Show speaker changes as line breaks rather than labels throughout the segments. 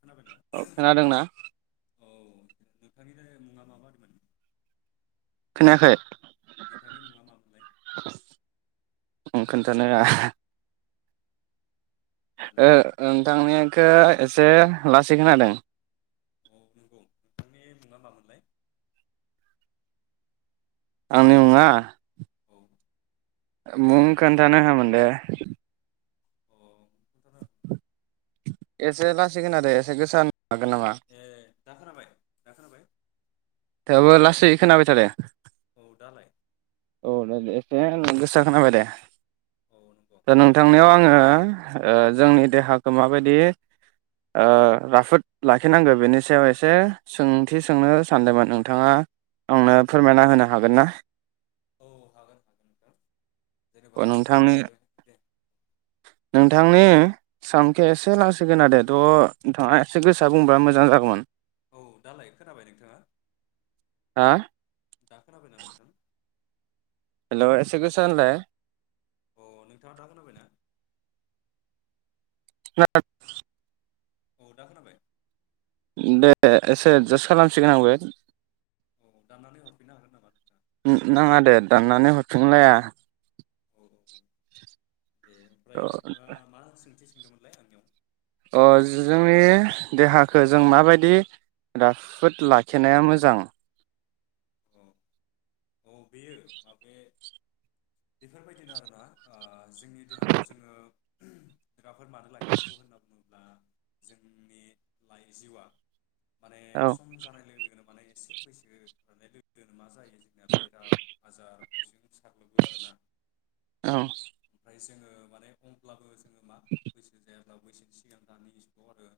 खोनाबायना
अ खोनादोंना
औ नोंथांनिनो मुङा माबादिमोन
खोनायाखै
नोंथांनि मुङा माबोनलाय
आ खोन्थानो [unintelligible]
हेलौ
ओ नोंथांनिखो एसे लासै खोनादों
औ नंगौ नोंथांनि मुङा मामोनलाय
आंनि मुङा
औ
मुं खोन्थानो हामोन दे
[unintelligible]
एसे लासै खोनादो एसे गोसा होन
ए दा खोनाबाय दा खोनाबाय
थेवबो लासै खोनाबाय थादों
औ दालाय
औ दे-दे एसे गोसा खोनाबाय दे
औ नंगौ
नोंथांनायाव आङो ओ जोंनि देहाखौ माबायदि
औ
ओ राफोद लाखि लाखिनांगौ बेनि सायाव एसे सोंथि सोंनो सानदोंमोन नोंथाङा आंनो फोरमायना होनो हागोन ना
औ हागोन-हागोन नोंथा जेनेबा
नोंथांनि
जोङो दे-दे
नोंथांनि सान [unintelligible] नोंथाङा एसे
औ
गोसो बुंबा मोजां जागौमोन
औ दालाय खोनाबाय नोंथाङा
हा
दा खोनाबायना नोंथां
हेलौ एसे गोसा होनलाय
अ नोंथाङा दा खोनाबायना
[unintelligible]
औ दा खोनाबाय
दे एसे जस खालामसिगोन आंबो
औ दाननानै हरफिननो हागोन नामा नोंथां
नाङा दे दाननानै हरफिनलाया
औ दे ओमफाय नोंथाङा मा सोंथि सों
अ जोंनि देहाखौ जों माबायदि राफोद लाखिनाया मोजां
अ औ बेयो माबे बेफोरबायदिनो आरोना ओ जोंनि देहाखौ जोङो राफोर मानो लाखि नांगौ होनना बुङोबा बा जोंनि लाइ जिउआ माने
औ
सम जानाय लोगो लोगोनो माने एसे बैसो जोनोमा जायो जोंनिया बेराम आजार बेजों साग्लोबबो आरोना
औ
[unintelligible] जोङो मा बैसो जाया जब्लाबोैसे सिगां दानि इस्थ आरो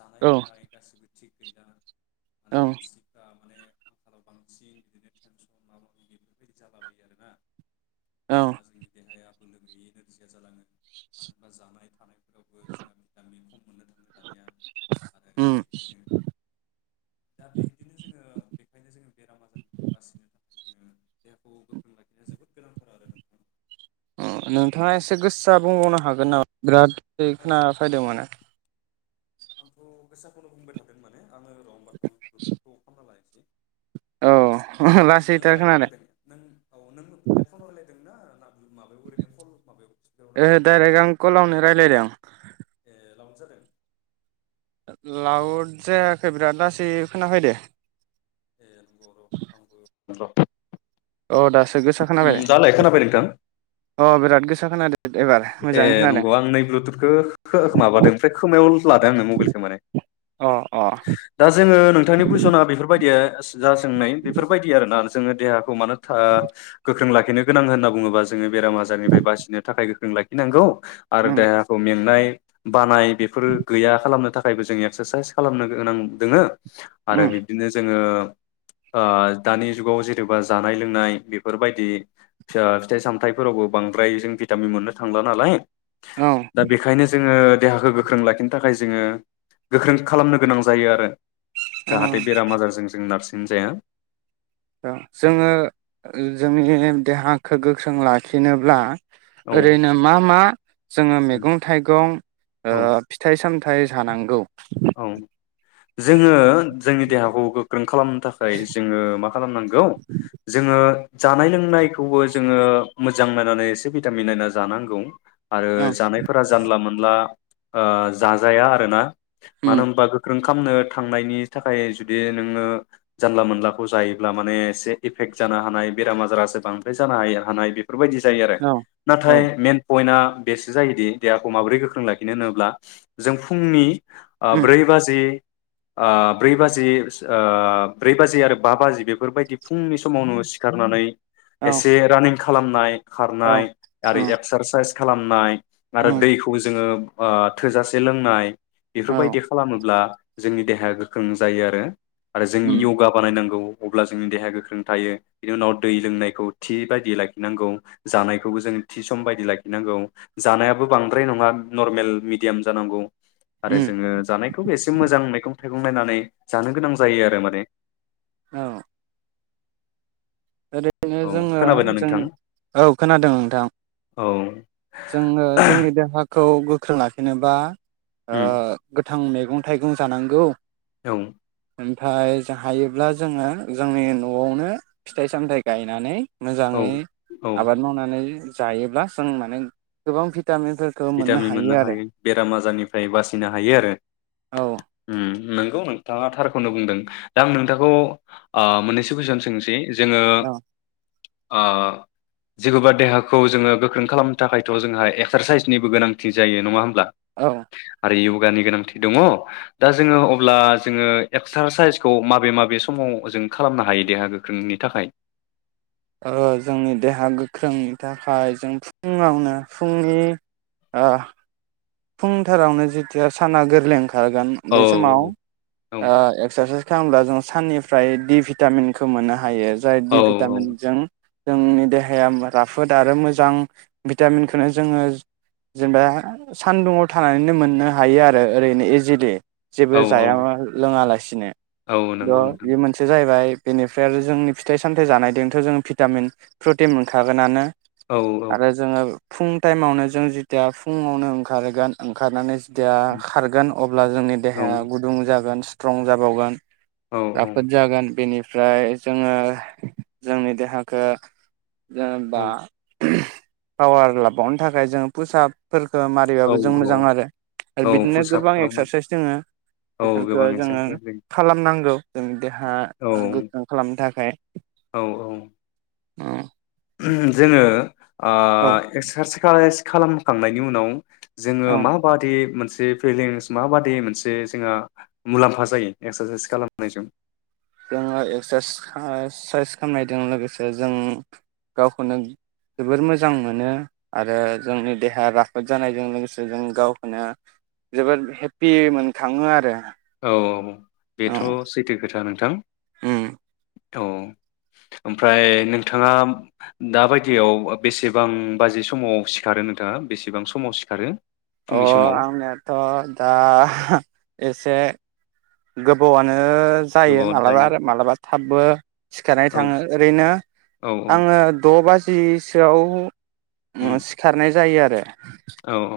जानाय
औ
लोंनाय गासिबो थिग गैला माने
औ
मानसिकथा माने आंखालाव बांसिन बिदिनो टेनसन माबा मि बेफोरबायदि जालाबायो आरोना
औ
माने जोंनि देहाया नो गैयै नोरजिया जालाङो मानो होनबा जानाय थानाय फोरावबो जोंहा बितामिन खम मोननो दानिया आरो
उम
बेखायनो दा बिदिनो जोङो बेखायनो जो बेराम आजारनिफ्राय बासिनो थाखाय जोङो देहाखौ गोख्रों लाखिनाया जोबोद गोनांथार आरो नोंथां।
नोंथाङा एसे गोस्सा बुंबावनो हागोन नामा बिराद सै
आङो
खोना फैदों माने
आंथ' गोसाखौनो बुंबाय थादों माने आङो
[unintelligible]
खालायसै
औ
नोङो
लासैथार
मायाव
खोनादों
रायलायदों? नों औ नों हेडफनाव रायलाय दोंना ना माबायाव ओरैनो कल माबायाव स्पिकाराव
ओ
रायलायदों
डाइरेक्ट आं कलावनो रायलायदों।
ए लावद जादों?
लाउड जायाखै बिराद लासै खोनाफैदो।
ए नोंग' र' आंबो र'
अ दासो गोसा खोनाबाय
उम दालाय खोनाबाय नोंथां?
अ बिराद गोसा खोनादों। एबार
ए
मोजाङै
नंग' आं नै ब्लुथुथखौ माबादों ओमफ्राय खोमायाव लादो आङो मबेलखो माने।
अ अ
दा जोङो नोंथांनि कुइसना बेफोरबायदिया जा सोंनाय बेफोरबायदि आरोना जोङो देहाखौ मानो आह गोख्रों लाखि खिनो गोनां होनना बुङोबा जोङो बेराम आजारनिफ्राय बासिनो थाखाय जों लाखिनांगौ। आरो
उम
देहाखौ मेंनाय बानाय बेफोर गैया खालामनो थाखायबो जों एक्सारसाइस खालामनो गोनां दोङो।
उम
आरो बिब्दिनो जोङो ओ दानि जुगाव जेनेबा जानाय लोंनाय बेफोरबायदि फिथाइ सामथाइफोरावबो बांद्राय जों भिटामिन मोननो थांला नालाय
औ
दा बेखायनो जोङो देहाखौ गोख्रों लाखिनो थाखाय जोङो गोख्रों खालामनो गोनां जायो आरो।
औ
जाहाथे बेराम आजारजों जों नारसि सिन्जाया
जोङो जोंनि देहाखौ गोख्रों लाखिनोब्ला
औ
ओरैनो मा मा जोङो मैगं थाइगं
औ
ओ फिथाइ सामथाय फाथाय जानांगौ।
औ जोङो जोंनि देहाखौ गोख्रों खालामनो थाखाय जोङो मा खालामनांगौ जोङो जानाय लोंनायखौबो जोङो मोजां नायनानै एसे भिटामिन नायना जानांगौ। आरो
औ
जानायफोरा जानला मोनला ओ जाजाया आरोना।
उम
मानो होमबा गोख्रों खामनो थांनायनि थाखाय जुदि नोङो जानला मोनलाखौ जायोब्ला माने एसे एफेक्ट जानो हानाय बेराम आजारासो बांद्राय जानो हानाय बे बेफोरबायदि जायो आरो
औ औ
नाथाय मेन पइन्टआ बेसो जायोदि देहाखौ माबोरै गोख्रों लाखिनो होनोब्ला जों फुंनि
उम
ब्रै बाजि ओ ब्रै बाजि ओ ब्रै बाजि आरो बा बाजि बेफोरबायदि फुंनि समावनो सिखारनानै
औ
एसे रानिं खालामनाय।
औ
खारनाय आरो
उम
एक्सारसाइस। खालामनाय। आरो
उम
दैखौ जोङो ओ थोजासे लोंनाय।
औ
बेफोरबाय खालामामोब्ला जोंनि देहाया गोख्रों जायो आरो। आरो जों
उम
योगा बानायनांगौ। अब्ला जोंनि देहाया गोख्रों थायो बिनि उनाव दै लोंनायखौ थि बायदि लाखिनांगौ जानायखौबो जों थि सम बायदि लाखिनांगौ जानायाबो बांद्राय नङा नरमेल मिडियाम जानांगौ। आरो
उम
जोङो एसे मोजां मैंगं थाइगं नायनानै जानो गोनां जायो आरो माने
औ। आरो। बेनिखायनो
औ
जोङो
खोनाबायना नोंथां
जोंनि औ खोनादों नोंथां
औ
जोङो जोंनि देहाखौ खौ गोख्रों लाखिनोबा
उम
ओह गोथां मैगं थाइगं जानांगौ
ओ।
ओमफ्राय जा हायोब्ला जोङो जोंनि न'आवनो फिथाइ सामथायाइ गायनानै।
औ
मोजाङै
औ
आबाद मावनानै जायोब्ला जों माने गोबां भि
भिटामिन मोननो हायो बेराम आजारनिफ्राय बासिनो हायो आरो
औ
ओम नोंगौ नोंथाङा थारखौनो बुंदों दा आं नोंथांखौ आ मोननैसो कुइसन सोंनोसै जोङो
औ
आ जिखौबा देहाखौ जोङो गोख्रों खालामनो थाखायथ जोंहा एक्सारसाइस निबो गोनांथि जायो नङा होमब्ला
औ
इयुगानि गोनांथि दङ दा जोङो अब्ला जोङो एक्सारसाइसखौ माबे माबे समाव जों खालामनो हायो देहा गोख्रोंनि थाखाय
ओ जोंनि देहा गोख्रोंनि थाखाय जों फुङावनो फुंनि आ फुंथारावनो जेथिया साना गोरलै ओंखा खारगोन
औ
बे समाव
औ
एक्सारसाइस खालामब्ला जों साननिफ्राय दि भिटामिनखौ मोननो हायो। जाय
औ
दि भिटामिनजों जोंनि देहाया राफोद आरो मोजां भिटामिनखौनो जोङो जेनेबा सानदुङाव थानानैनो मोननो हायो आरो ओरैनो इजिलि जेबो
औ
जाया लोङालासि दिनो
औ
दा
नंगौ नोंथां
बे मोनसेया जाहैबाय बेनिफ्राय आरो जोंनि फिथाइ सामथायाइ जानायजोंथ जों भिटामिन प्रटिन मोनखागोनानो
औ औ
आरो जोङो फुं टाइमावनो जों जथिया फुङावनो ओं ओंखारोगोन ओंखारनानै थिया खारगोन अब्ला जोंनि
औ
देहाया गुदुं जागोन सि स्ट्रं जाबावगोन रफोत जागोन बेनि ओमफ्राय जोङो जोंनि देहाखो
औ
जेनेबा पावार लाबावनो थाखाय जों फुसाबफोरखो
औ
दैबाबो जों मोजां
औ
आरो
औ
बिदिनो
फुसाब
गोबां
खालामनां
एक्सारसाइस दोङो
औ
बेफोरखौ
गोबां
जोङो
एक्सारसाइस
खालामनांगौ जोंनि देहा
औ
गोख्रों खालामनो थाखाय।
औ औ
औ
जोङो आ एक्सारस खालाय खालामखांनायनि उनाव जोङो
औ
माबादि मोनस फलिस माबादि मोनसे जोंहा मुलाम्फा जायो एक्सारसाइस खालामनायजों
जोङो एक्स-एक्सारसाइस खालामनायजों लोगोसे जों गावखौनो जोबोर मोजां मोनो आरो जोंनि देहाया राफोद जानायजों लोगोसे जों गावखौनो जोबोर हेपि मोनखाङो आरो।
औ औ
औ
बेथ सैथो खोथा नों थां
उम
औ ओमफ्राय नोंथाङा दााबायदियाव बेसेबां बाजि समाव सिखारो नोंथाङा बेसेबां समाव सिखारो?
अ
फुंनि समाव
आंनिथ‌ दा एसे गोबावानो ओ जायो मालाबा मा थाबबो सिखारनाय
औ
थाङो ओरैनो
औ
आ द बा जिसोआव
उम
सिखारनाय जायो आजा दे
औ औ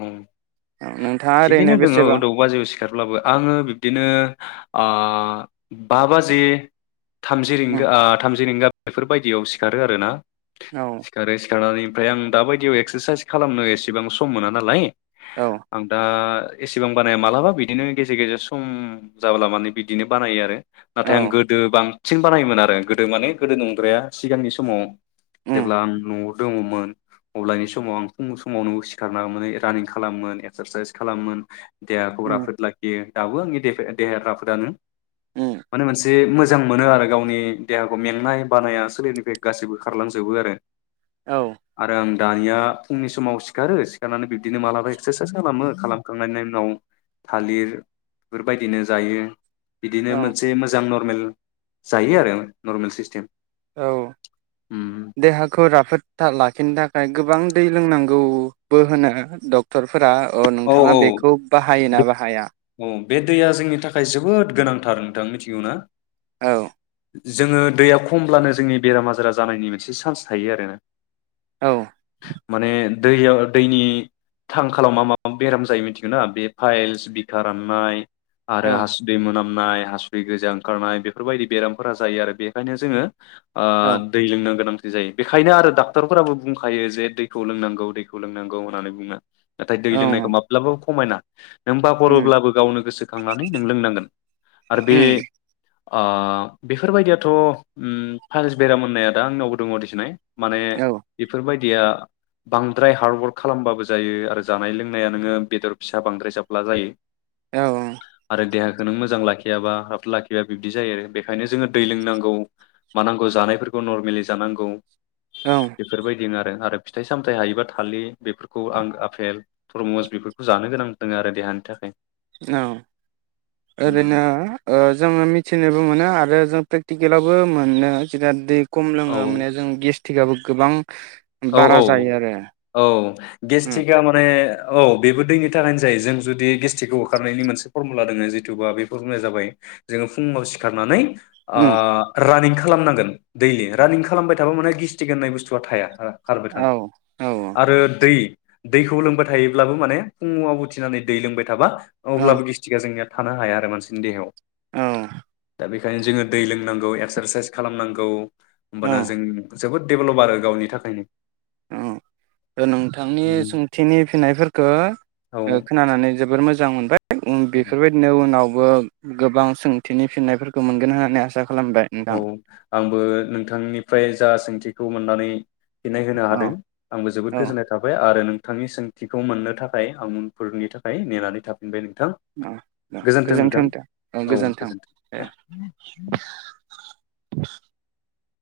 ओरैनो
थिगैनो दङ
बेसेबां
द बाजे सिखारब्लाबो आङो बिबदिनो ओ बा बाजि थामजि
उम
रिंगा ओ थामजि रिंगा बेफोरबायदियाव सिखारो आरो ना
औ
सिखारो सिखारनानै ओमफ्राय आं दाबायदियाव एक्सारसाइस खालामनो एसेबां सम मोना नालाय
औ
आं दा एसेबां बानाया मालाबा बिदिनो गेजेर गेजेर सम जाब्ला माने बिदिनो बानायो आरो। नाथाय आं
औ
गोदो बां सिन बानायोमोन आरो गोदो माने गोदो नंद्राया सिगांनि समाव
उम
जेब्ला आं नआव दङमोन अब्लानि समाव आं फुं समावनो सि सिखारना मोन रानिं खालामोन एक्सारसाइस खालामोन। देहाखौ
उम
राफोद लाखियो। दाबो आंनि देहाया राफोदानो
उम
माने मोनसे मोजां मोनो आरो गावनि देहाखौ मेंनाय बानाया सोलेरनिफ्राय गासैबो खारलांजोबो आरो।
औ
आरो आं दानिया फुंनि समाव सिखा सिखारो सिखारनानै बिब्दिनो मालाबा एक्सारसाइस खालामो खालामखांनायनि उनाव थालिर बेफोरबायदिनो जायो बिदिनो
औ
मोनसे मोजां न मेल जायो आरो नर्मेल सिस्टेम
औ देहाखौ राफोद लाखिनो थाखाय गोबां दै लोंनांगौबो होनो डक्टर फोरा
औ
नोंथाङा
औ
बेखौ बाहायोना बाहाया?
औ बे दैया जोंनि थाखाय जोबोद गोनांथार नोंथां मिथिगौ ना।
औ
जोङो दैया खमब्लानो जोंनि बेराम आजारा जानायनि मोनसे चान्स थायो आरो।
औ
माने दैयाव दैनि थां खालाम मा माबा बेराम जायो मिथिगौ बे फाइल्स बिखा राननाय आरो
औ
हासुदै मोनाम नाय हासुदै गोजा ओंखारनाय बेफोरबायदि बेरामफोरा जायो आरो बेखायनो जोङो ओ
औ
दै लोंनो गोनां जायो बेखायनो आरो डाक्टरफोराबो बुंखायो जे दैखौ लोंनांगौ दैखौ लोंनांगौ होननानै बुङो नाथाय दै लोंनायखौ
औ
माब्लाबाबो खमायनाङा। नों
उम
बावगारोब्लाबो गावनो गोसो खांनानै नों लोंनांगोन। आरो बे
उम
ओ बेफोरबायदियाथ होम फाइल्स बेराम होननाया दा आंनावबो देसुंहाय। माने
औ
बेफोरबायदि बांद्राय हार्ड वर्क खालामबाबो जायो आरो जानाय लोंनाया नोङो बेदर फिसा बांद्राय जाब्ला जायो।
औ
आरो देहाखौ नों मोजां लाखियाबा हाब लाखिबा बिबदि जायो आरो बेखायनो जोङो दै लोंनांगौ मानांगौ जानायफोरखौ नरमेलि जानांगौ
औ
बेफोरबायदि आरो आरो फिथाइ सामथाइ हायोबा थालिर बेफोरखौ आरो आफेल थरमुस बेफोरखौ जानो गोनां दङ आरो देहानि थाखाय।
औ ओरैनो
उम
ओ जोङो मिथिनोबो मोनो आरो जों प्रेकटिकेलावबो मोनो जोंना दै खम
औ
लोङो माने जों गेस थिगाबो गोबां
औ औ
बारा जायो आरो
औ
उम
गेस्टिकआ माने औ बेबो दैनि थाखायनो जायो जों जुदि गेस्ट्रिकखौ होखारनायनि मोनसे फरमुला दङ जिथुबा बे फरमुलाया जाबाय जोङो फुङाव सिखारनानै आ
उम
रान्निंग खालामनांगोन दैयलि, रान्निंग खालामबाय थाबा माने गेस्ट्रिक होननाय बुस्थुआ थाया। खारबाय था
औ औ
आरो दै दैखौ लोंबाय थायोब्लाबो माने फुङाव उथिनानै दै लोंबाय थाबा
औ
अब्लाबो गिस्टिकआ जोंनिया थानो हाया आरो मानसिनि देहायाव
औ
दा बेखायनो जोङो दै लोंनांगौ, एक्सारसाइस खालामनांगौ।
औ
होमबाना जों जोबोद डेभलप आरो गावनि थाखायनो।
अ' नोंथांनि
उम
सोंथिनि फिन्नायफोरखौ खोनानानै जोबोर मोजां मोनबाय
औ
बेफोरबायदिनो उनाव बो गोबां सोंथिनि फिननायफोरखौ मोनगोन होननानै आसा खालामबाय
औ
नोंथां
आंबो नोंथांनिफ्राय जा सोंथि खौ मोननानै फिननाय होनो
औ
हादों आंबो जोबोद
औ
गोजोननाय थाबाय आरो नों थांनि सोंथिखौ मोननो थाखाय आं उनफोरनि थाखाय नेनानै थाफिनबाय नों
अ' अ' गोजोनथों दे औ गोजोन्थों दे। [unintelligible]